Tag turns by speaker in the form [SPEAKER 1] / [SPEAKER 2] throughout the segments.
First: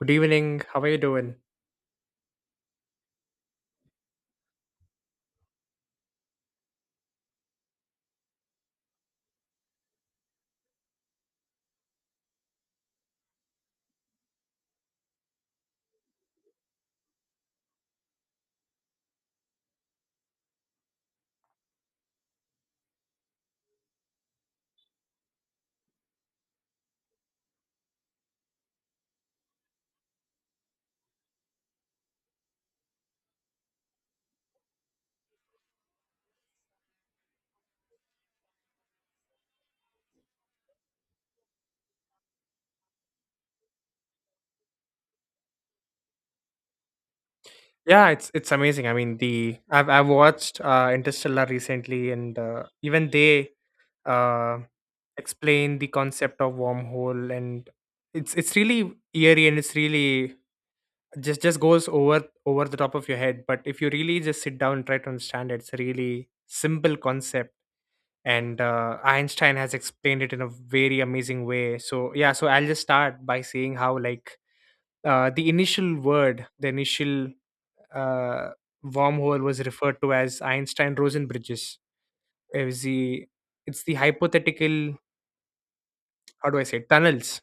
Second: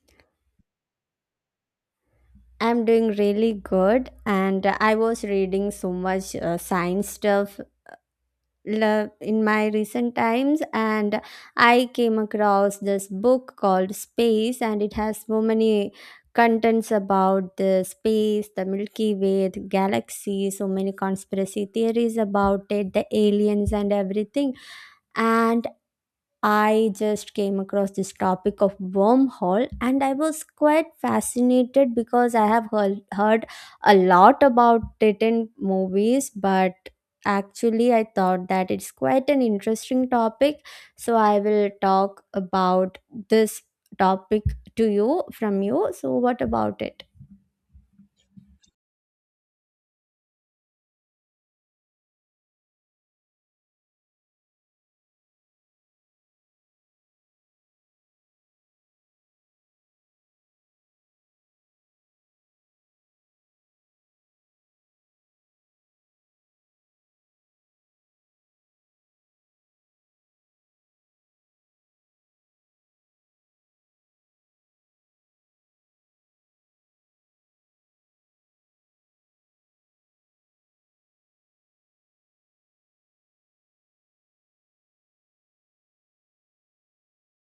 [SPEAKER 1] Good evening. How are you doing?
[SPEAKER 2] I'm doing really good, and I was reading so much science stuff in my recent times, and I came across this book called Space, and it has so many contents about the space, the Milky Way, the galaxy, so many conspiracy theories about it, the aliens, and everything. And I just came across this topic of wormhole and I was quite fascinated because I have heard a lot about it in movies, but actually, I thought that it's quite an interesting topic. So, I will talk about this topic to you from you. So, what about it?
[SPEAKER 1] Yeah, it's amazing. I mean, the I've watched Interstellar recently, and even they uh, explain the concept of wormhole, and it's really eerie, and it's really just goes over the top of your head. But if you really just sit down and try to understand it, it's a really simple concept, and Einstein has explained it in a very amazing way. So yeah, so I'll just start by saying how like the initial word, the initial uh, wormhole was referred to as Einstein Rosen bridges. It's the, it's the hypothetical, how do I say, tunnels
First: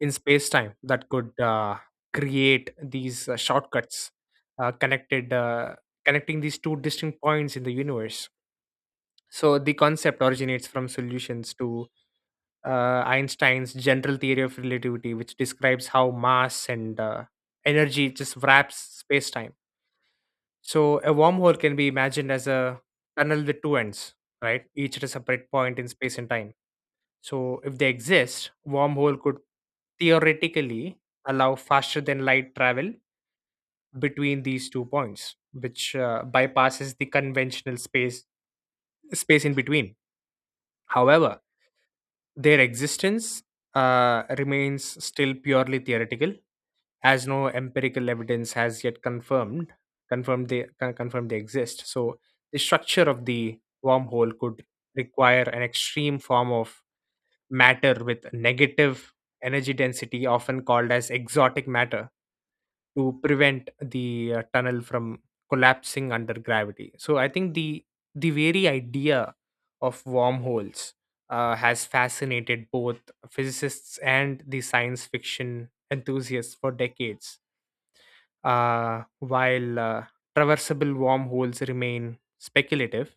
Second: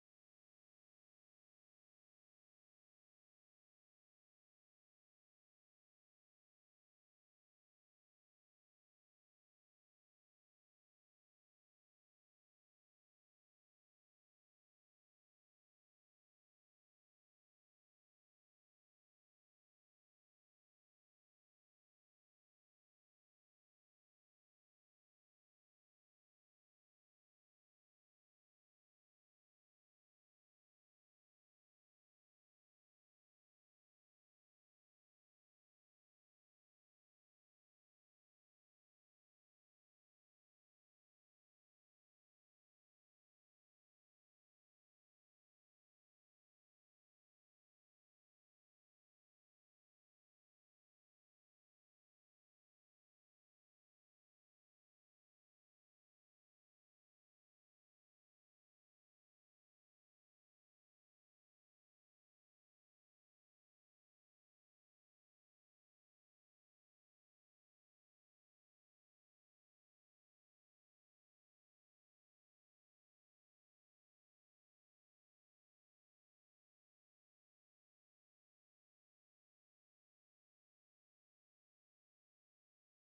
[SPEAKER 1] in space time that could create these shortcuts uh, connected, uh, connecting these two distinct points in the universe. So the concept originates from solutions to Einstein's general theory of relativity, which describes how mass and energy just wraps space time. So a wormhole can be imagined as a tunnel with two ends, right? Each at a separate point in space and time. So if they exist, wormhole could theoretically allow faster than light travel between these two points, which bypasses the conventional space in between. However, their existence remains still purely theoretical as no empirical evidence has yet confirmed they exist. So the structure of the wormhole could require an extreme form of matter with negative energy density, often called as exotic matter, to prevent the tunnel from collapsing under gravity. So I think the very idea of wormholes has fascinated both physicists and the science fiction enthusiasts for decades. While traversable wormholes remain speculative,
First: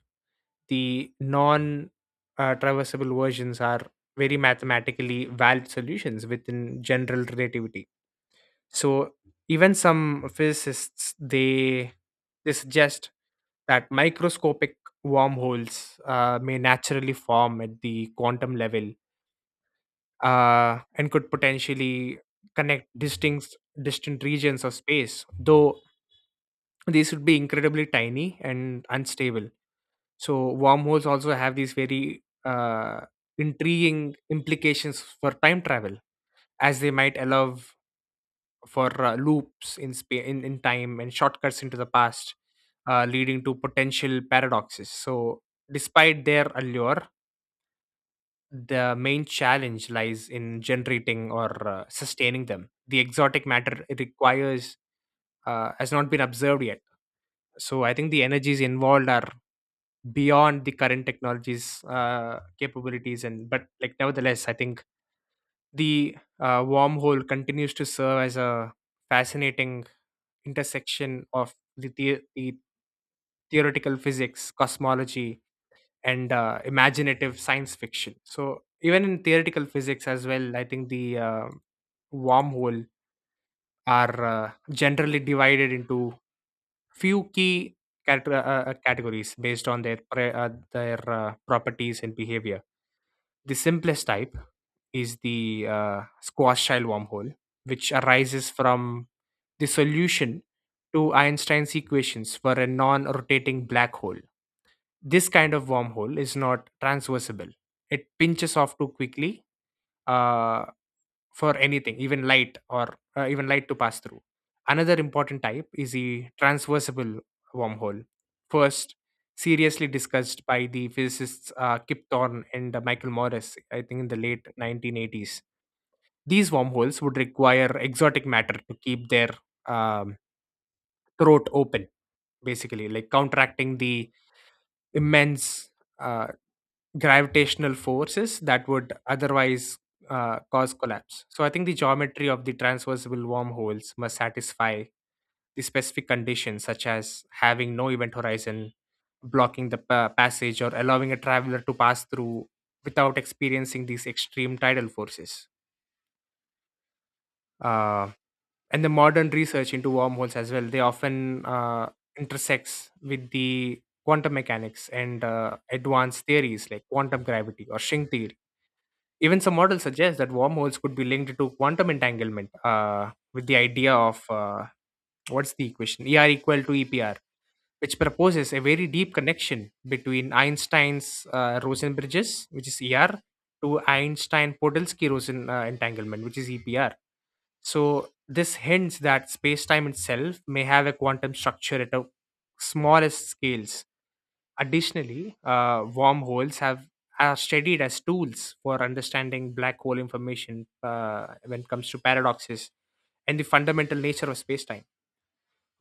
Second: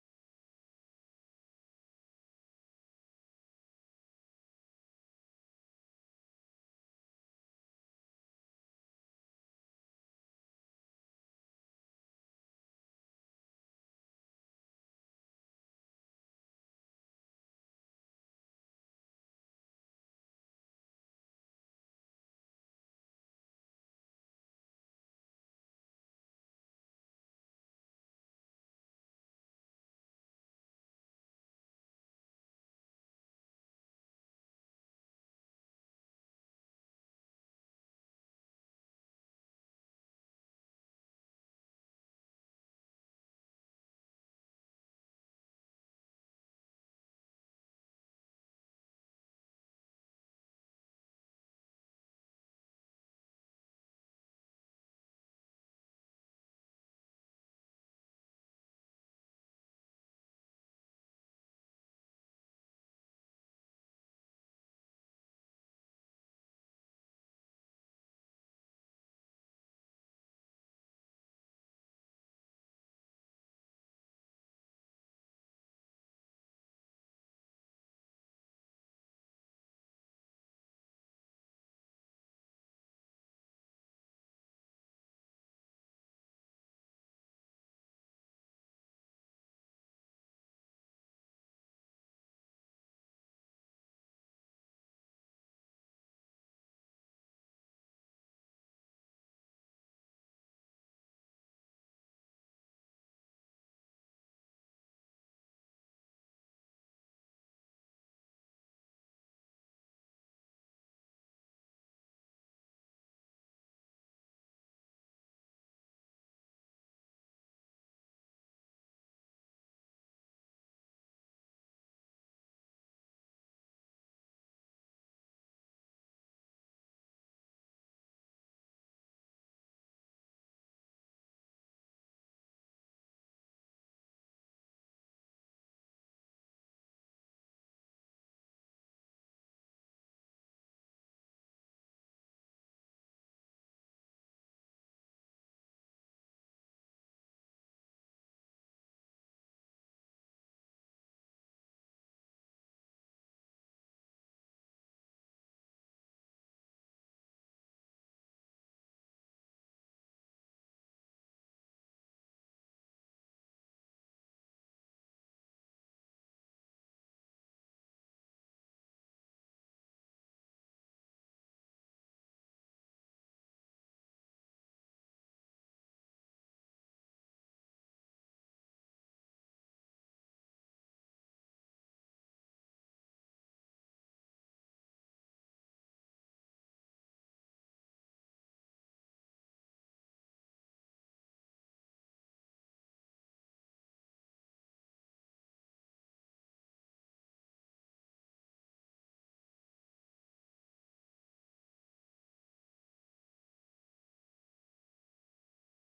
[SPEAKER 1] the non traversable versions are very mathematically valid solutions within general relativity. So even some physicists they suggest that microscopic wormholes may naturally form at the quantum level, and could potentially connect distinct distant regions of space, though these would be incredibly tiny and unstable. So wormholes also have these very intriguing implications for time travel, as they might allow for loops in, spa- in time and shortcuts into the past, leading to potential paradoxes. So despite their allure, the main challenge lies in generating or sustaining them. The exotic matter it requires has not been observed yet. So I think the energies involved are beyond the current technologies capabilities, and but like nevertheless I think the wormhole continues to serve as a fascinating intersection of the theoretical physics, cosmology, and imaginative science fiction. So even in theoretical physics as well, I think the wormhole are generally divided into few key categories based on their properties and behavior. The simplest type is the squash shell wormhole, which arises from the solution to Einstein's equations for a non-rotating black hole. This kind of wormhole is not transversible; it pinches off too quickly, uh, for anything, even light to pass through. Another important type is the transversible wormhole. First, seriously discussed by the physicists Kip Thorne and Michael Morris, I think in the late 1980s. These wormholes would require exotic matter to keep their um, throat open, basically, like counteracting the immense uh, gravitational forces that would otherwise cause collapse. So I think the geometry of the transversible wormholes must satisfy the specific conditions, such as having no event horizon, blocking the passage, or allowing a traveler to pass through without experiencing these extreme tidal forces. Uh, and the modern research into wormholes as well, they often intersects with the quantum mechanics and advanced theories like quantum gravity or string theory. Even some models suggest that wormholes could be linked to quantum entanglement, with the idea of what's the equation? ER equal to EPR, which proposes a very deep connection between Einstein's Rosen bridges, which is ER, to Einstein Podolsky Rosen entanglement, which is EPR. So this hints that space-time itself may have a quantum structure at a smallest scales. Additionally, wormholes have are studied as tools for understanding black hole information when it comes to paradoxes and the fundamental nature of space-time.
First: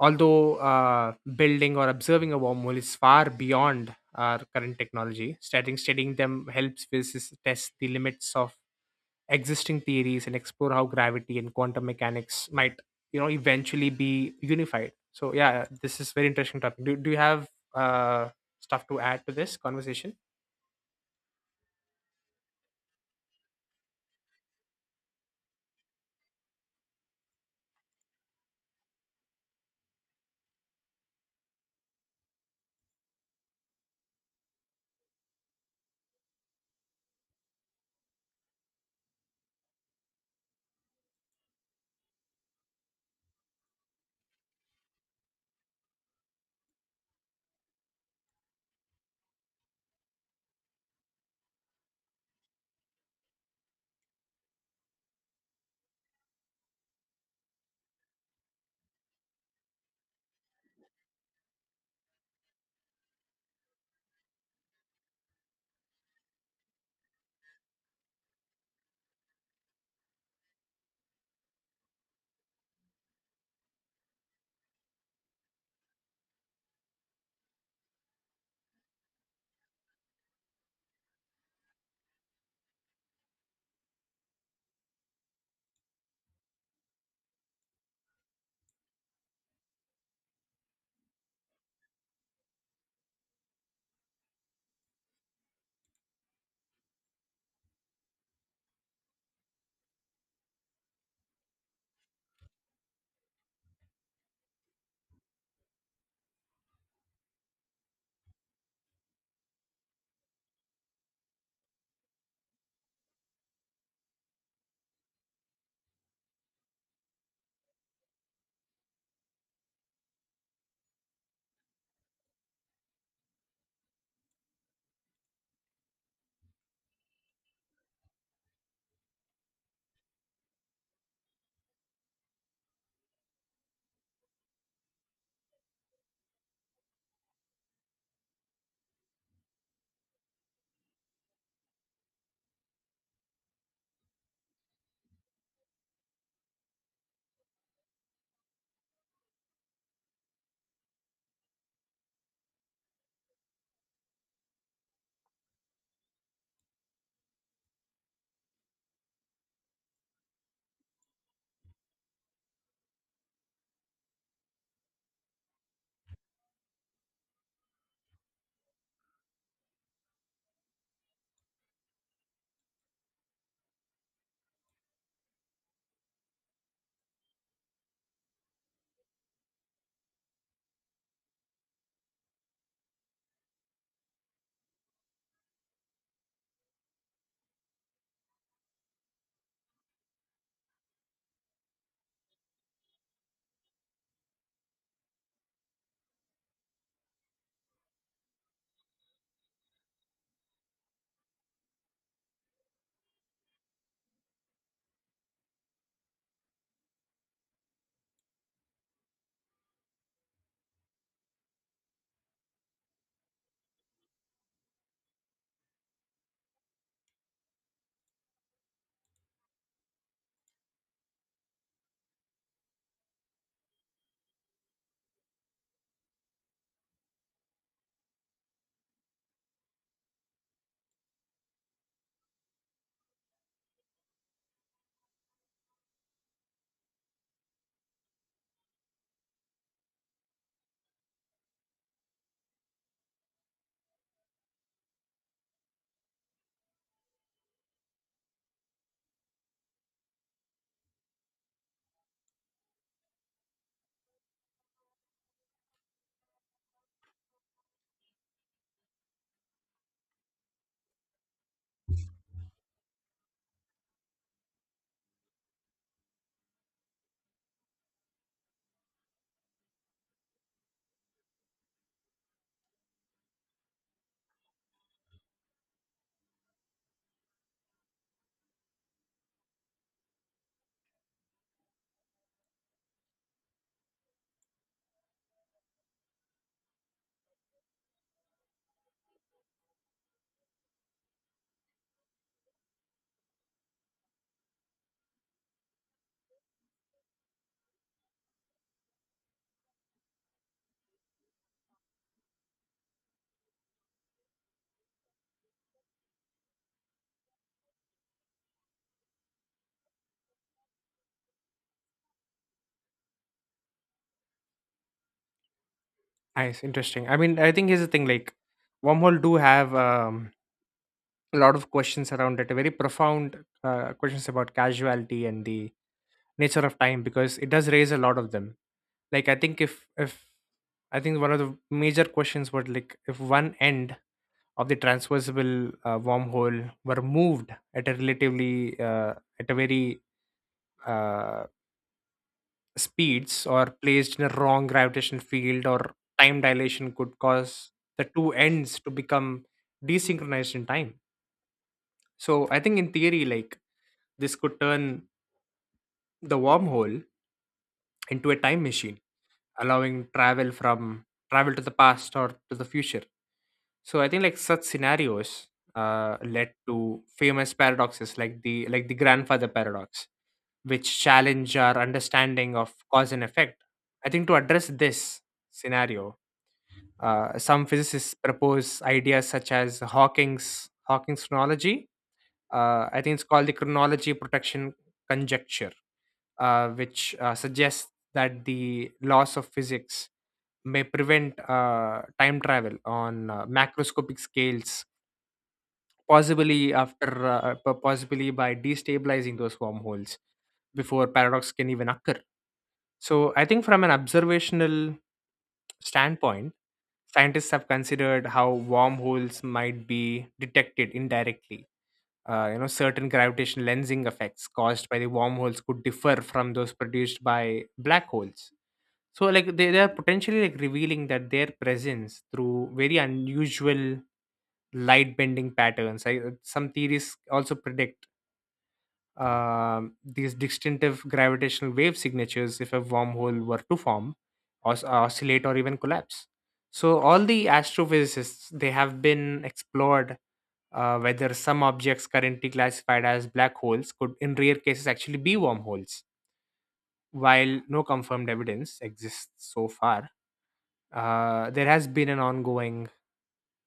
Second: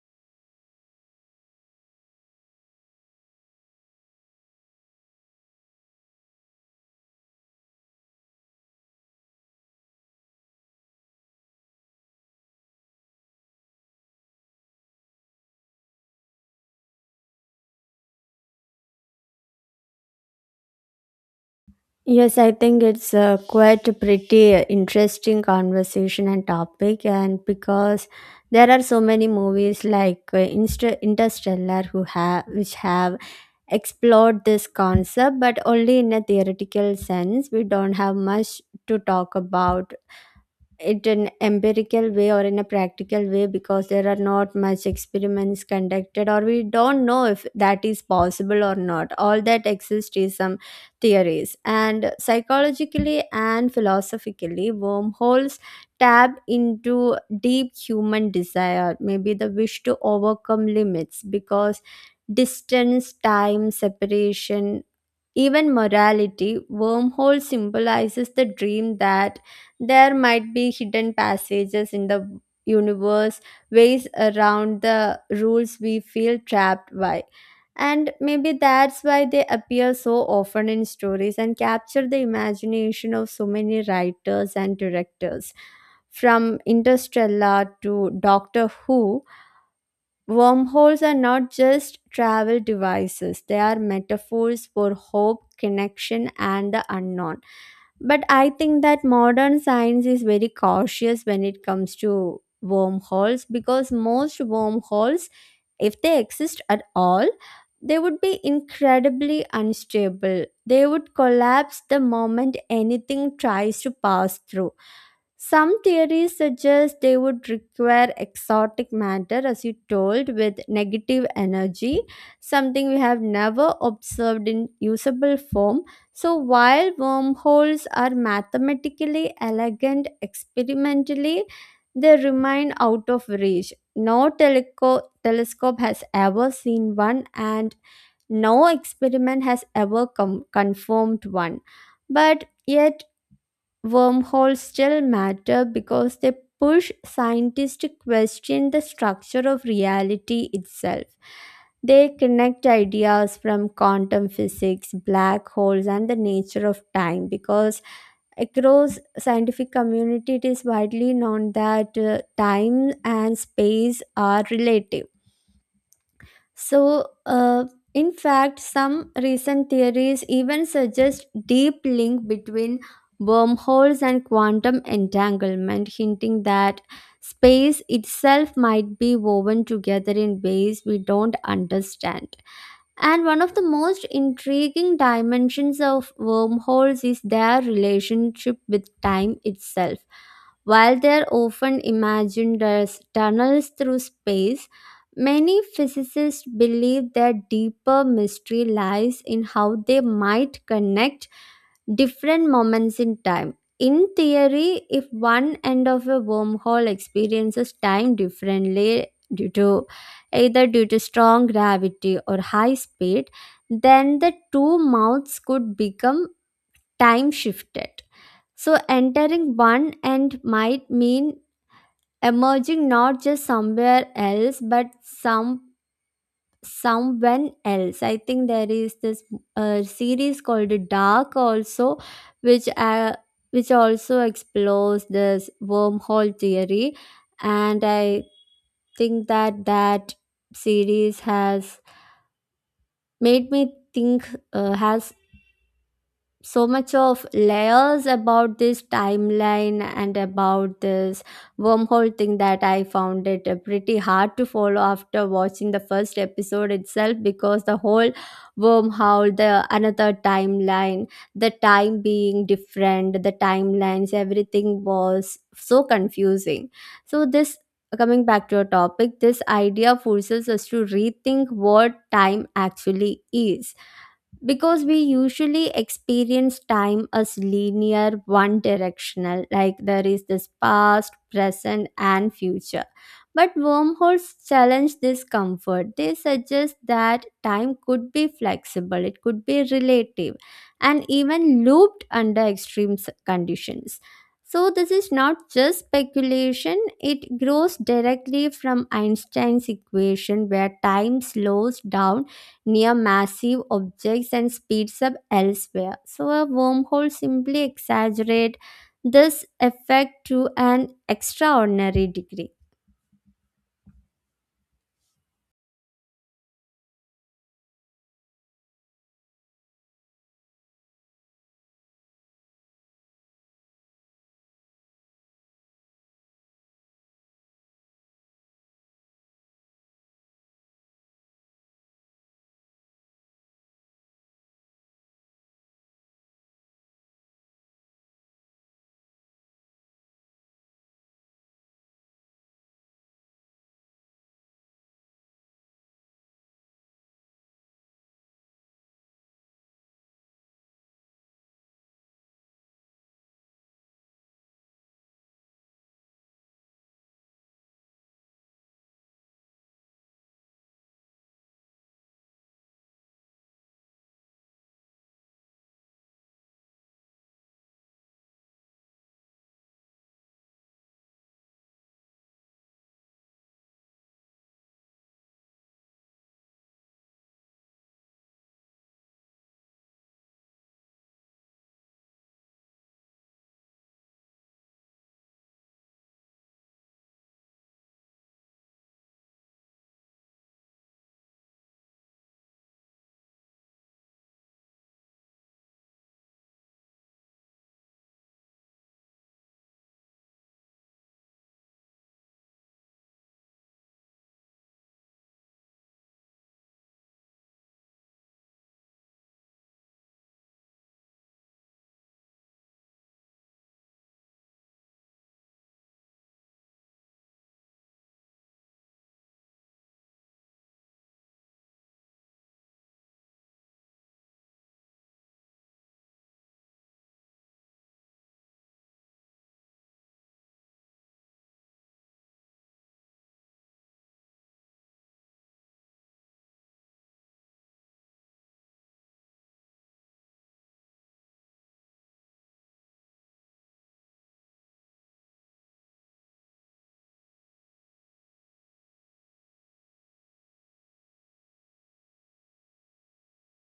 [SPEAKER 1] Although building or observing a wormhole is far beyond our current technology, studying them helps physicists test the limits of existing theories and explore how gravity and quantum mechanics might eventually be unified. So yeah, this is very interesting topic. Do you have uh stuff to add to this conversation?
[SPEAKER 2] Yes, I think it's quite a pretty interesting conversation and topic, and because there are so many movies like Interstellar who have which have explored this concept, but only in a theoretical sense. We don't have much to talk about it an empirical way or in a practical way, because there are not much experiments conducted or we don't know if that is possible or not. All that exists is some theories, and psychologically and philosophically, wormholes tap into deep human desire, maybe the wish to overcome limits because distance, time, separation, even morality, wormhole symbolizes the dream that there might be hidden passages in the universe, ways around the rules we feel trapped by. And maybe that's why they appear so often in stories and capture the imagination of so many writers and directors, from Interstellar to Doctor Who. Wormholes are not just travel devices, they are metaphors for hope, connection, and the unknown. But I think that modern science is very cautious when it comes to wormholes, because most wormholes, if they exist at all, they would be incredibly unstable. They would collapse the moment anything tries to pass through. Some theories suggest they would require exotic matter, as you told, with negative energy, something we have never observed in usable form. So, while wormholes are mathematically elegant experimentally, they remain out of reach. No telescope has ever seen one, and no experiment has ever confirmed one. But yet, wormholes still matter because they push scientists to question the structure of reality itself. They connect ideas from quantum physics, black holes, and the nature of time, because across scientific community it is widely known that time and space are relative. So, in fact, some recent theories even suggest deep link between wormholes and quantum entanglement, hinting that space itself might be woven together in ways we don't understand. And one of the most intriguing dimensions of wormholes is their relationship with time itself. While they're often imagined as tunnels through space, many physicists believe that deeper mystery lies in how they might connect different moments in time. In theory, if one end of a wormhole experiences time differently due to either due to strong gravity or high speed, then the two mouths could become time shifted. So entering one end might mean emerging not just somewhere else but someone else. I think there is this series called Dark also, which uh, which also explores this wormhole theory, and I think that series has made me think has so much of layers about this timeline and about this wormhole thing that I found it pretty hard to follow after watching the first episode itself, because the whole wormhole, the another timeline, the time being different, the timelines, everything was so confusing. So this, coming back to your topic, this idea forces us to rethink what time actually is, because we usually experience time as linear, one directional, like there is this past, present, and future, but wormholes challenge this comfort. They suggest that time could be flexible, it could be relative, and even looped under extreme conditions. So this is not just speculation, it grows directly from Einstein's equation where time slows down near massive objects and speeds up elsewhere. So a wormhole simply exaggerate this effect to an extraordinary degree.
[SPEAKER 1] Nice, interesting. I mean, I think here's the thing, like wormhole do have a lot of questions around it, very profound questions about casuality and the nature of time, because it does raise a lot of them. Like I think if I think one of the major questions was, like, if one end of the transversible wormhole were moved at a very uh, speeds, or placed in a wrong gravitational field, or time dilation could cause the two ends to become desynchronized in time. So I think in theory, like this could turn the wormhole into a time machine, allowing travel to the past or to the future. So I think like such scenarios led to famous paradoxes like the grandfather paradox, which challenge our understanding of cause and effect. I think to address this scenario, some physicists propose ideas such as Hawking's, I think it's called the chronology protection conjecture, which suggests that the laws of physics may prevent time travel on macroscopic scales, possibly by destabilizing those wormholes before paradox can even occur. So I think from an observational standpoint, scientists have considered how wormholes might be detected indirectly. Certain gravitational lensing effects caused by the wormholes could differ from those produced by black holes, so like they are potentially like revealing that their presence through very unusual light bending patterns. I, some theories also predict these distinctive gravitational wave signatures if a wormhole were to form, oscillate, or even collapse. So, all the astrophysicists they have been explored whether some objects currently classified as black holes could, in rare cases, actually be wormholes. While no confirmed evidence exists so far, there has been an ongoing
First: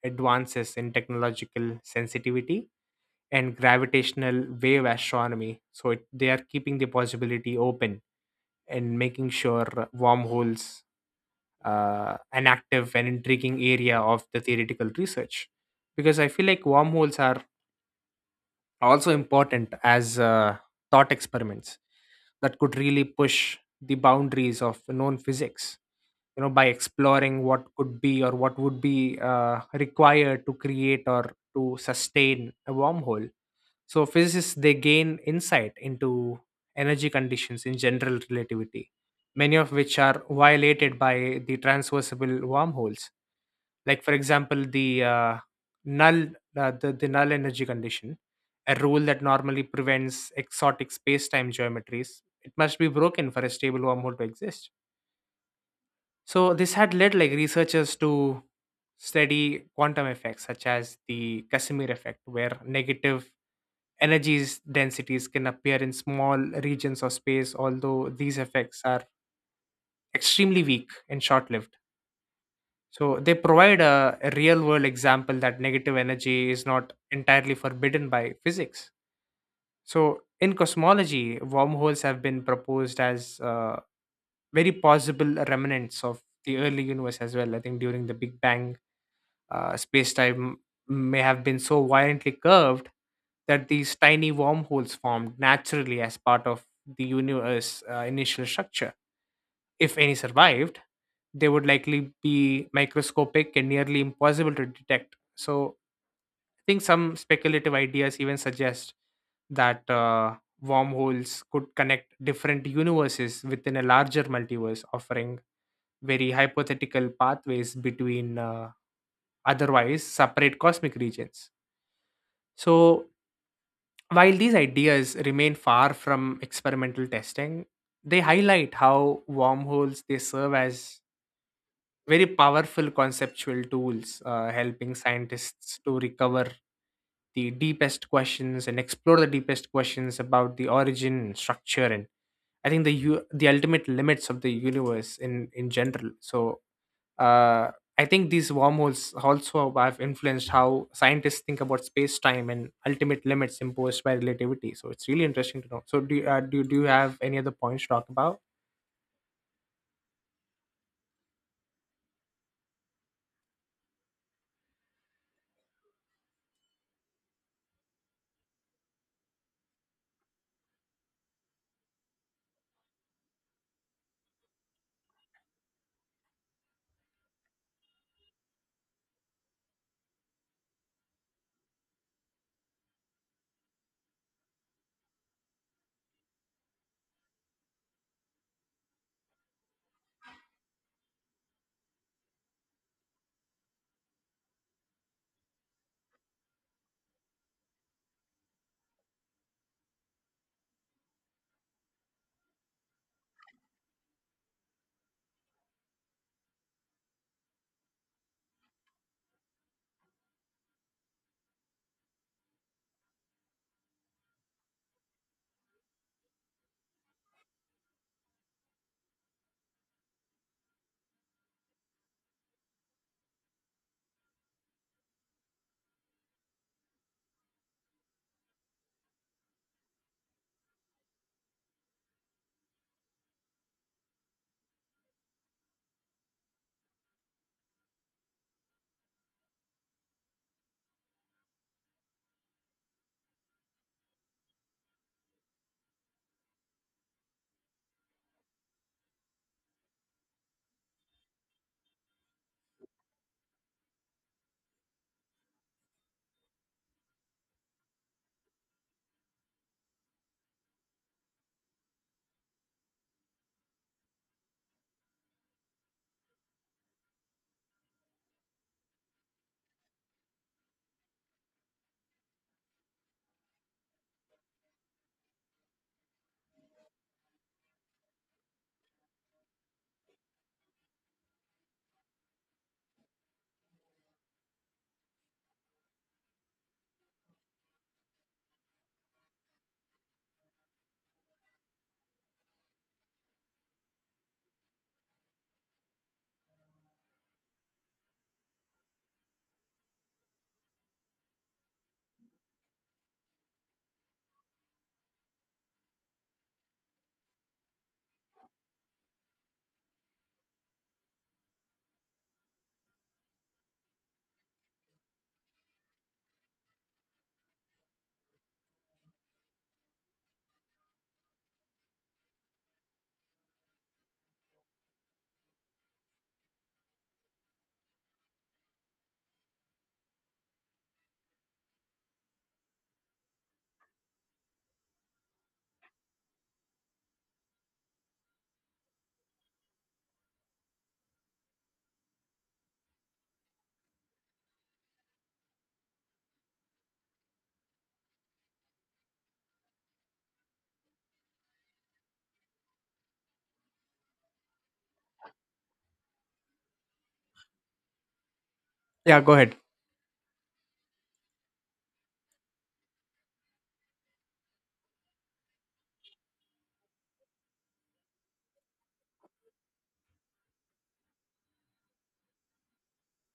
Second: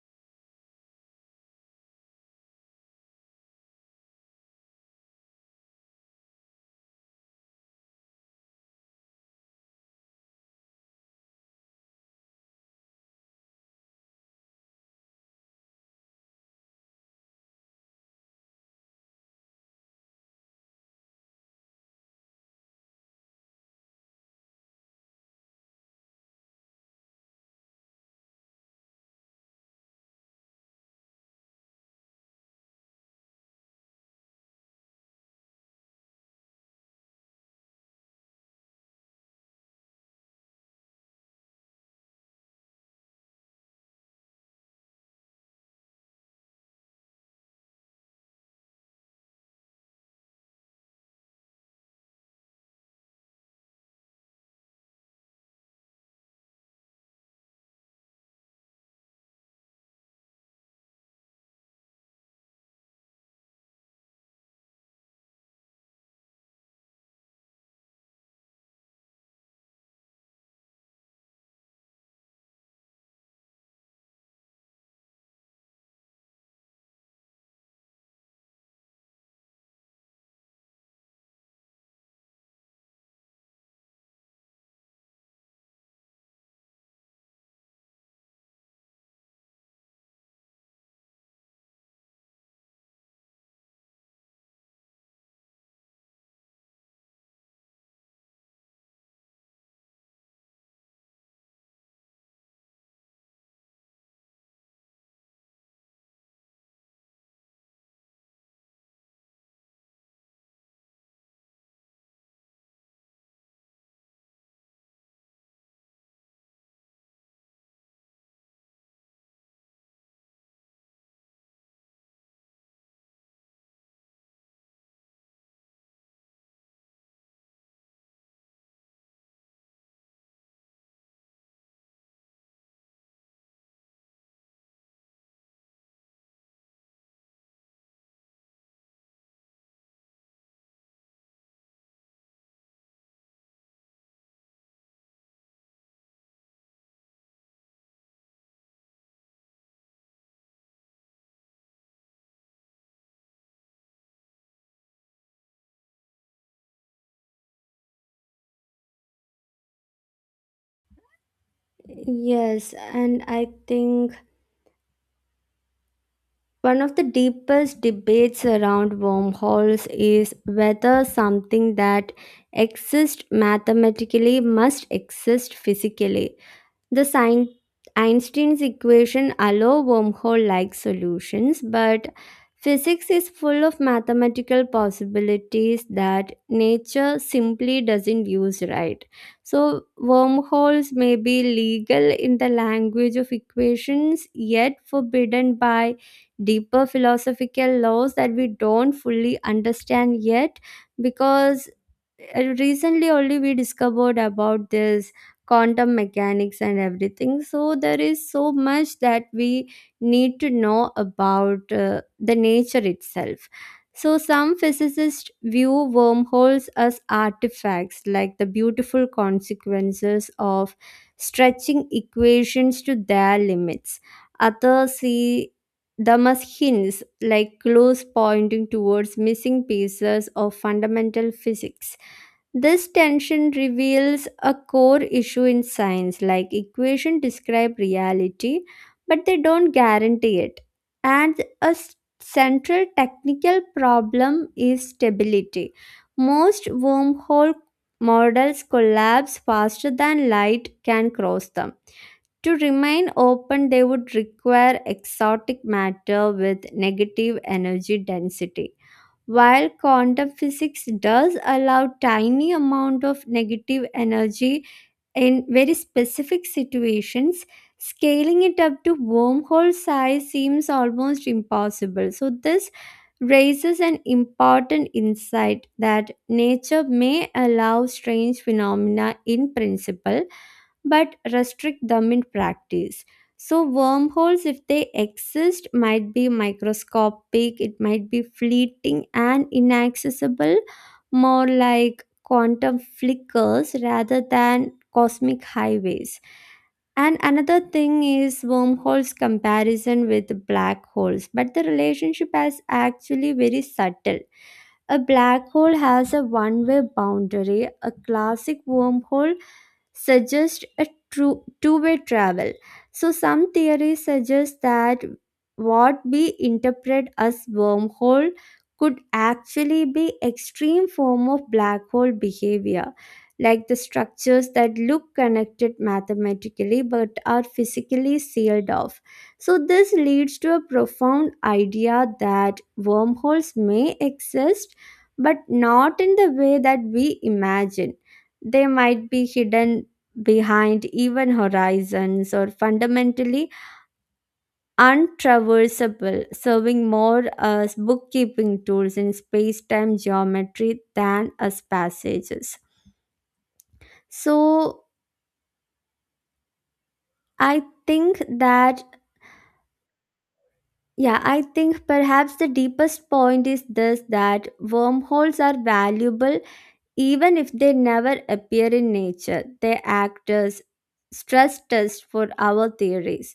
[SPEAKER 1] advances in technological sensitivity and gravitational wave astronomy. So it, they are keeping the possibility open and making sure wormholes an active and intriguing area of the theoretical research, because I feel like wormholes are also important as thought experiments that could really push the boundaries of known physics, by exploring what could be, or what would be required to create or to sustain a wormhole. So physicists they gain insight into energy conditions in general relativity, many of which are violated by the transversible wormholes. Like for example, the null null energy condition, a rule that normally prevents exotic space-time geometries. It must be broken for a stable wormhole to exist. So this had led like researchers to study quantum effects such as the Casimir effect, where negative energies densities can appear in small regions of space, although these effects are extremely weak and short-lived. So they provide a real-world example that negative energy is not entirely forbidden by physics. So in cosmology, wormholes have been proposed as very possible remnants of the early universe as well. I think during the Big Bang, space time may have been so violently curved that these tiny wormholes formed naturally as part of the universe's initial structure. If any survived, they would likely be microscopic and nearly impossible to detect. So, I think some speculative ideas even suggest that wormholes could connect different universes within a larger multiverse, offering very hypothetical pathways between otherwise separate cosmic regions. So, while these ideas remain far from experimental testing, they highlight how wormholes they serve as very powerful conceptual tools, helping scientists to recover the deepest questions and explore the deepest questions about the origin, structure, and I think the ultimate limits of the universe in general. So uh, I think these wormholes also have influenced how scientists think about space time and ultimate limits imposed by relativity. So it's really interesting to know. So do you, do you have any other points to talk about?
[SPEAKER 2] Yes, and I think one of the deepest debates around wormholes is whether something that exists mathematically must exist physically. The sign Einstein's equation allow wormhole-like solutions, but physics is full of mathematical possibilities that nature simply doesn't use, right? So wormholes may be legal in the language of equations, yet forbidden by deeper philosophical laws that we don't fully understand yet, because recently only we discovered about this quantum mechanics and everything. So there is so much that we need to know about the nature itself. So some physicists view wormholes as artifacts, like the beautiful consequences of stretching equations to their limits. Others see them as hints, like clues pointing towards missing pieces of fundamental physics. This tension reveals a core issue in science, like equations describe reality, but they don't guarantee it. And a central technical problem is stability. Most wormhole models collapse faster than light can cross them. To remain open, they would require exotic matter with negative energy density. While quantum physics does allow tiny amount of negative energy in very specific situations, scaling it up to wormhole size seems almost impossible. So this raises an important insight that nature may allow strange phenomena in principle but restrict them in practice. So, wormholes, if they exist, might be microscopic, it might be fleeting and inaccessible, more like quantum flickers rather than cosmic highways. And another thing is wormholes comparison with black holes, but the relationship is actually very subtle. A black hole has a one way boundary, a classic wormhole suggest a true two-way travel. So some theories suggest that what we interpret as wormhole could actually be extreme form of black hole behavior, like the structures that look connected mathematically but are physically sealed off. So this leads to a profound idea that wormholes may exist but not in the way that we imagine. They might be hidden behind even horizons or fundamentally untraversable, serving more as bookkeeping tools in space time geometry than as passages. So, I think that,
[SPEAKER 1] Yeah, go ahead.
[SPEAKER 2] yeah, I think perhaps the deepest point is this, that wormholes are valuable. Even if they never appear in nature, they act as stress tests for our theories.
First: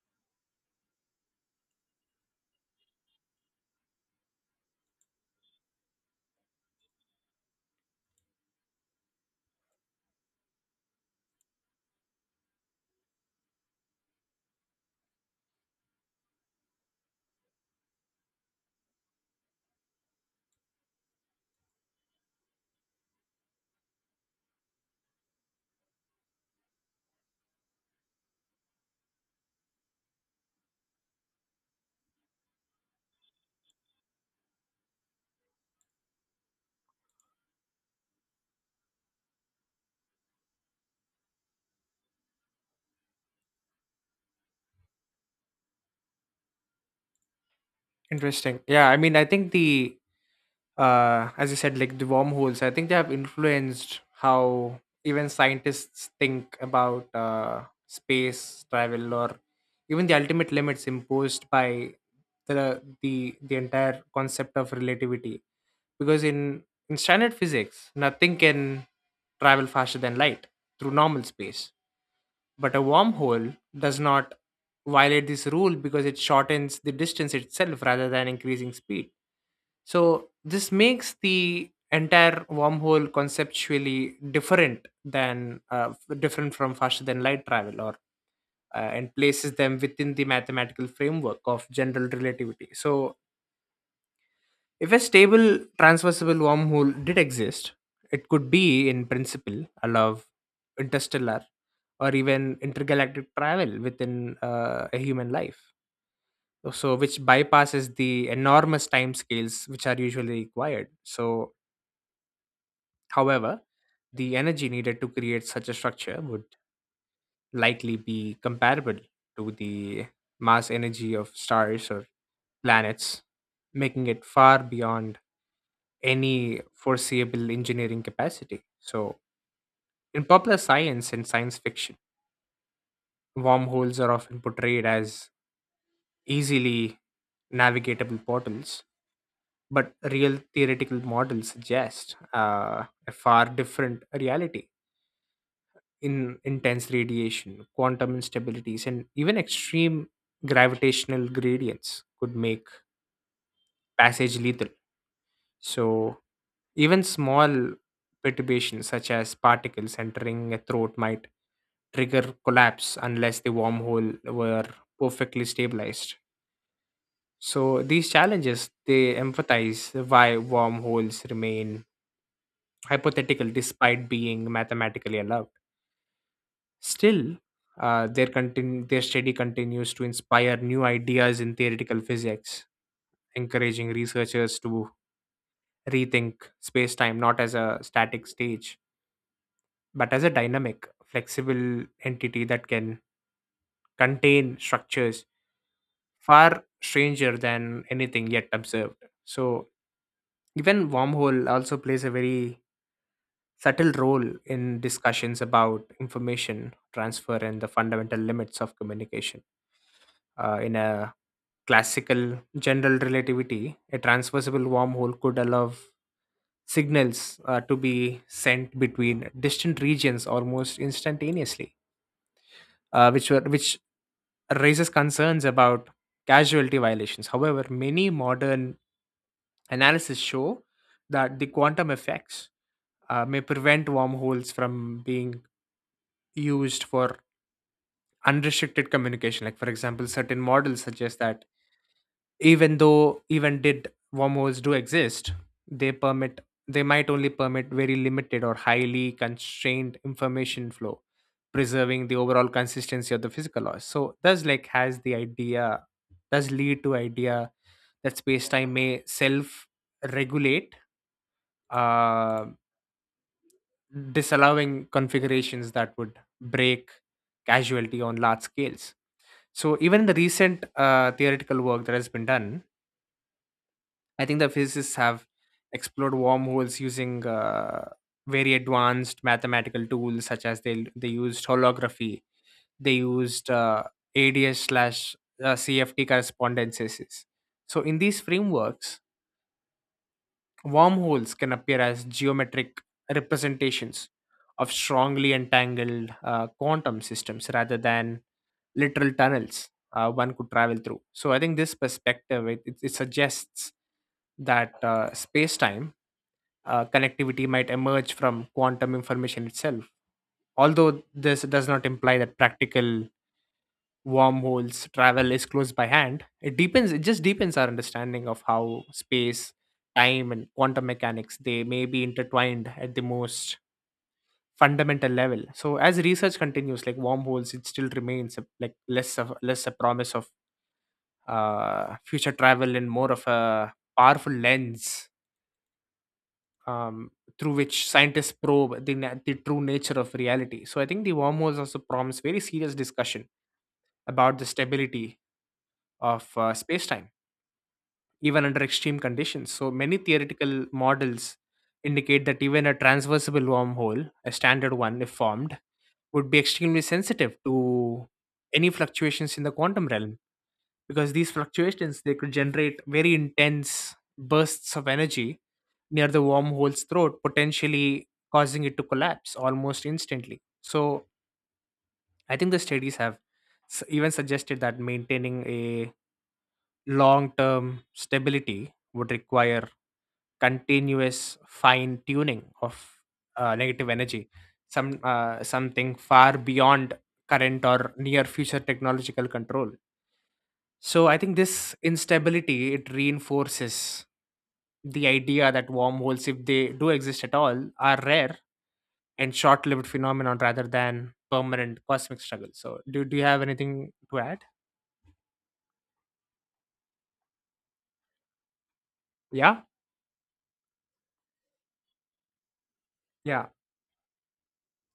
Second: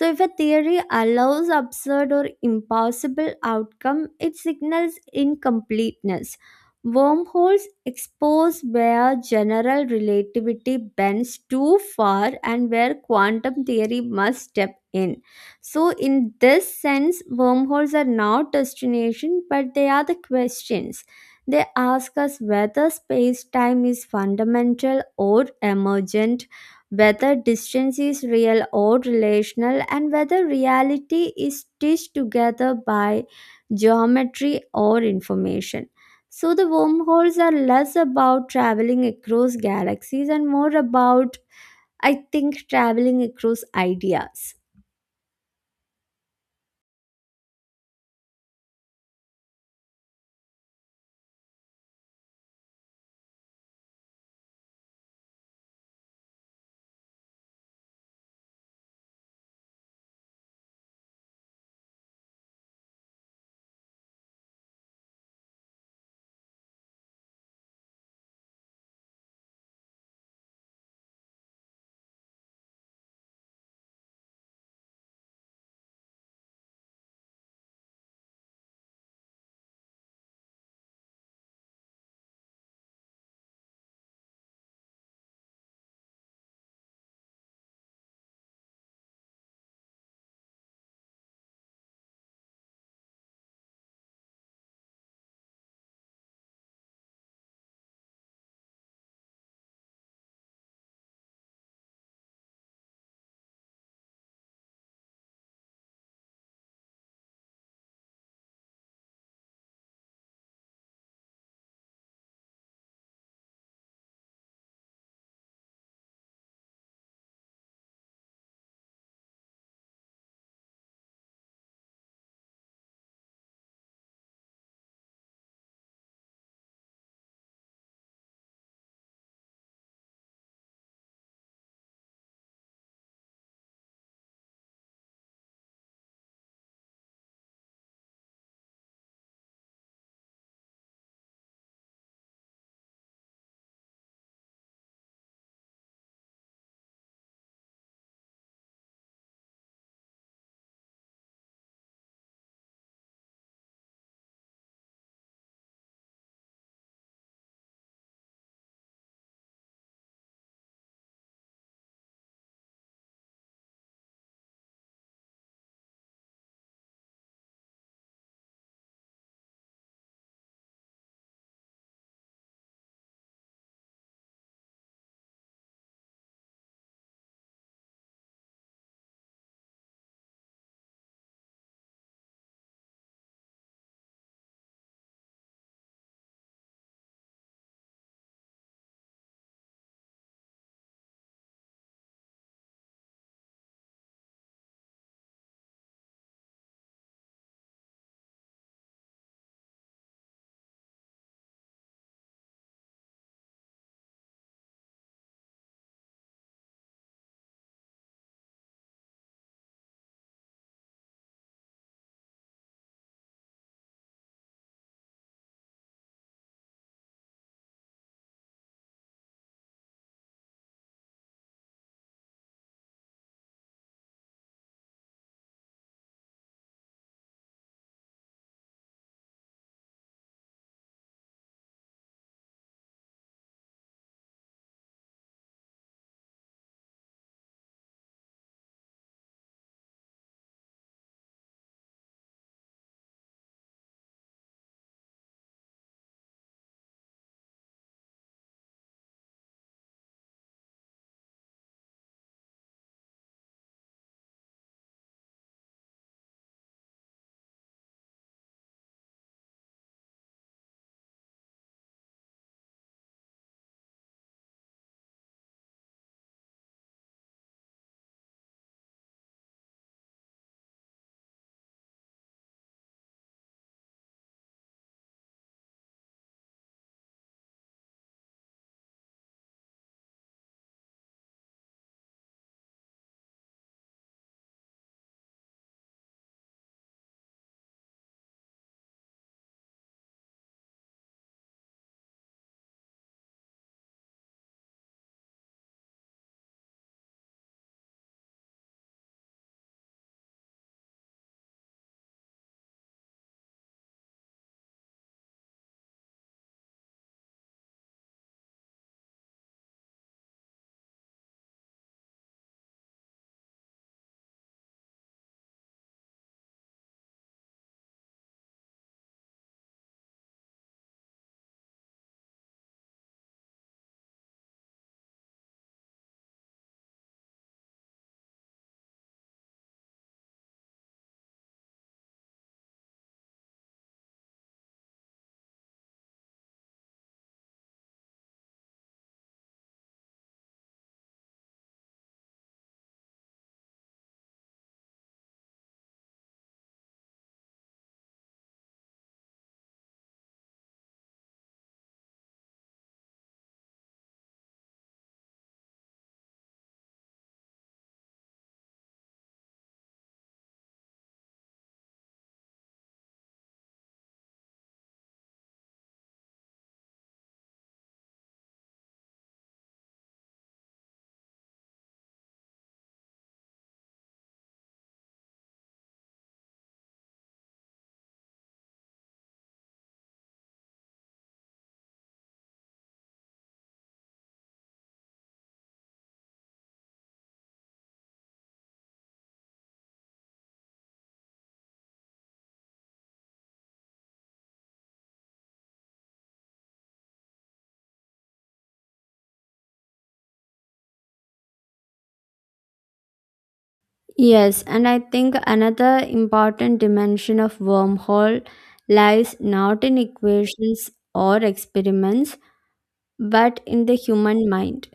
[SPEAKER 2] So, if a theory allows absurd or impossible outcome, it signals incompleteness. Wormholes expose where general relativity bends too far and where quantum theory must step in. So, in this sense, wormholes are not destination, but they are the questions. They ask us whether space time is fundamental or emergent, whether distance is real or relational, and whether reality is stitched together by geometry or information. So, the wormholes are less about traveling across galaxies and more about, I think, traveling across ideas.
[SPEAKER 1] Interesting. Yeah, I mean, I think the as you said, like the wormholes, I think they have influenced how even scientists think about space travel or even the ultimate limits imposed by the entire concept of relativity. Because in standard physics, nothing can travel faster than light through normal space, but a wormhole does not violate this rule because it shortens the distance itself rather than increasing speed. So this makes the entire wormhole conceptually different than different from faster than light travel, or and places them within the mathematical framework of general relativity. So if a stable transversible wormhole did exist, it could be in principle allow interstellar or even intergalactic travel within a human life, so which bypasses the enormous time scales which are usually required. So however, the energy needed to create such a structure would likely be comparable to the mass energy of stars or planets, making it far beyond any foreseeable engineering capacity. So, in popular science and science fiction, wormholes are often portrayed as easily navigatable portals, but real theoretical models suggest a far different reality in intense radiation, quantum instabilities, and even extreme gravitational gradients could make passage lethal. So, even small perturbations such as particles entering a throat might trigger collapse unless the wormhole were perfectly stabilized. So, these challenges they emphasize why wormholes remain hypothetical despite being mathematically allowed. Still, their study continues to inspire new ideas in theoretical physics, encouraging researchers to rethink space time not as a static stage, but as a dynamic, flexible entity that can contain structures far stranger than anything yet observed. So, even wormhole also plays a very subtle role in discussions about information transfer and the fundamental limits of communication. In a classical general relativity, a transversible wormhole could allow signals to be sent between distant regions almost instantaneously, which raises concerns about casualty violations. However, many modern analysis show that the quantum effects may prevent wormholes from being used for unrestricted communication. Like, for example, certain models suggest that even though even did wormholes do exist, they permit they might only permit very limited or highly constrained information flow, preserving the overall consistency of the physical laws. So thus, like, has the idea, does lead to idea that space-time may self regulate, uh, disallowing configurations that would break casualty on large scales. So even in the recent theoretical work that has been done, I think the physicists have explored wormholes using very advanced mathematical tools, such as they used holography, they used ADS slash CFT correspondences. So in these frameworks, wormholes can appear as geometric representations of strongly entangled quantum systems rather than literal tunnels one could travel through. So I think this perspective it suggests that space time connectivity might emerge from quantum information itself. Although this does not imply that practical wormholes travel is close by hand, it deepens. It just deepens our understanding of how space, time, and quantum mechanics they may be intertwined at the most fundamental level. So as research continues, like wormholes, it still remains a, like, less of less a promise of future travel in more of a powerful lens um, through which scientists probe the true nature of reality. So I think the wormholes also promise very serious discussion about the stability of space-time, even under extreme conditions. So many theoretical models indicate that even a transversible wormhole, a standard one if formed, would be extremely sensitive to any fluctuations in the quantum realm, because these fluctuations they could generate very intense bursts of energy near the wormhole's throat, potentially causing it to collapse almost instantly. So I think the studies have even suggested that maintaining a long term stability would require continuous fine tuning of negative energy, something far beyond current or near future technological control. So I think this instability it reinforces the idea that wormholes, if they do exist at all, are rare and short-lived phenomenon rather than permanent cosmic struggle. So do you have anything to add?
[SPEAKER 2] Yes, and I think another important dimension of wormhole lies
[SPEAKER 1] Yeah,
[SPEAKER 2] not in equations or experiments,
[SPEAKER 1] yeah,
[SPEAKER 2] but in the human mind.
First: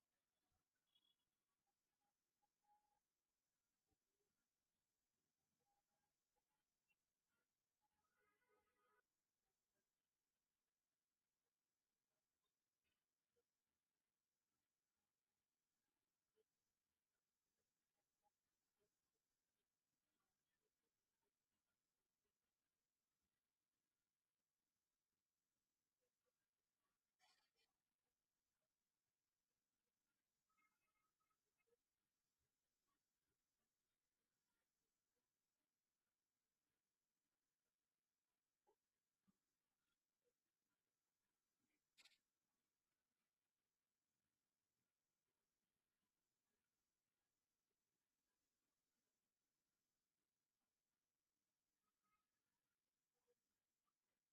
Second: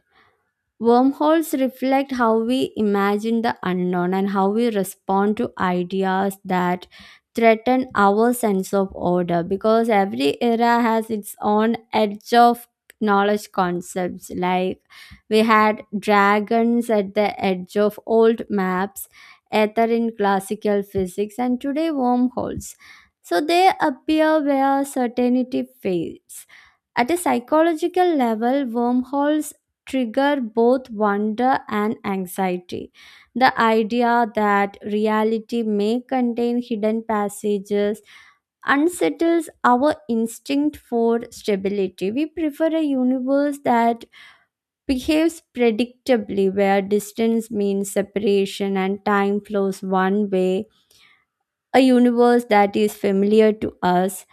[SPEAKER 2] Wormholes reflect how we imagine the unknown and how we respond to ideas that threaten our sense of order, because every era has its own edge of knowledge concepts. Like, we had dragons at the edge of old maps, ether in classical physics, and today wormholes. So they appear where certainty fades. At a psychological level, wormholes trigger both wonder and anxiety. The idea that reality may contain hidden passages unsettles our instinct for stability. We prefer a universe that behaves predictably, where distance means separation and time flows one way, a universe that is familiar to us.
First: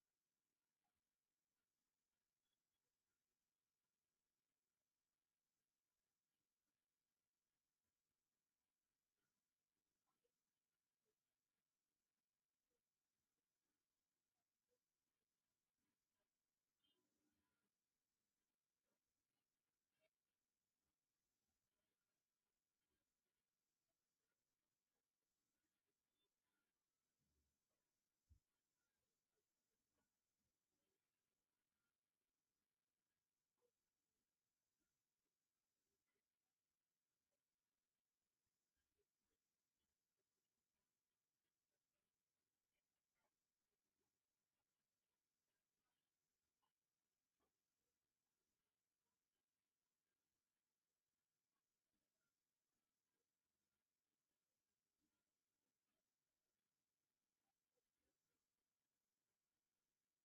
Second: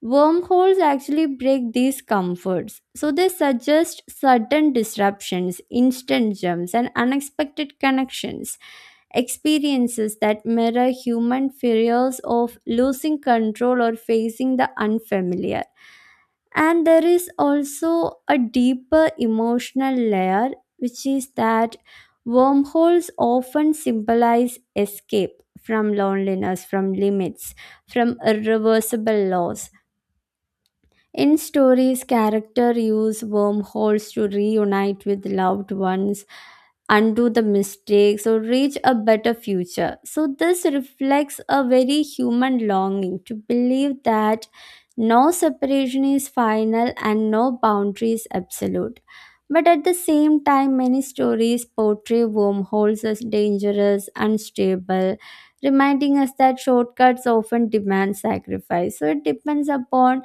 [SPEAKER 2] Wormholes actually break these comforts, so they suggest sudden disruptions, instant jumps, and unexpected connections, experiences that mirror human fears of losing control or facing the unfamiliar. And there is also a deeper emotional layer, which is that wormholes often symbolize escape from loneliness, from limits, from irreversible loss. In stories, characters use wormholes to reunite with loved ones, undo the mistakes, or reach a better future. So, this reflects a very human longing to believe that no separation is final and no boundary is absolute. But at the same time, many stories portray wormholes as dangerous, unstable, reminding us that shortcuts often demand sacrifice. So, it depends upon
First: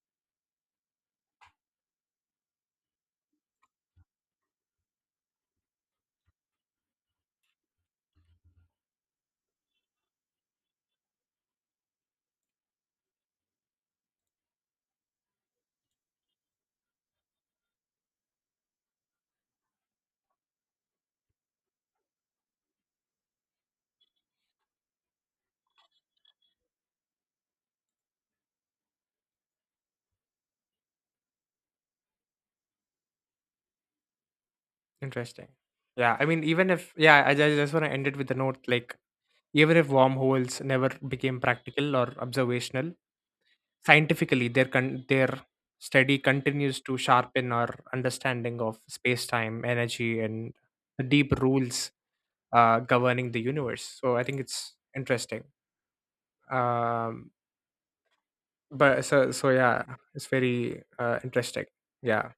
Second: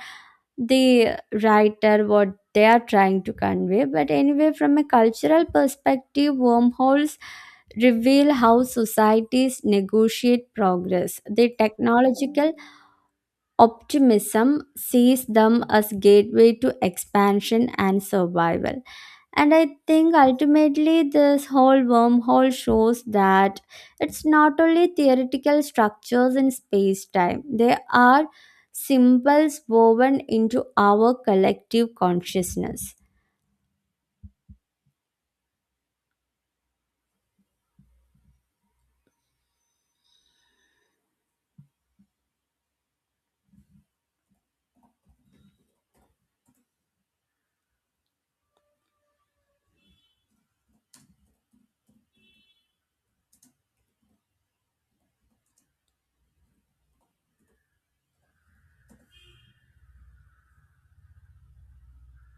[SPEAKER 2] the writer what they are trying to convey. But anyway, from a cultural perspective, wormholes reveal how societies negotiate progress. The technological optimism sees them as gateway to expansion and survival. And I think ultimately, this whole wormhole shows that it's not only theoretical structures in space time, they are symbols woven into our collective consciousness.
[SPEAKER 1] interesting. Yeah, I mean, even if, yeah, I just want to end it with a note like, even if wormholes never became practical or observational, scientifically, their study continues to sharpen our understanding of space time, energy, and the deep rules governing the universe. So I think it's interesting. Um, but so yeah, it's very interesting. Yeah.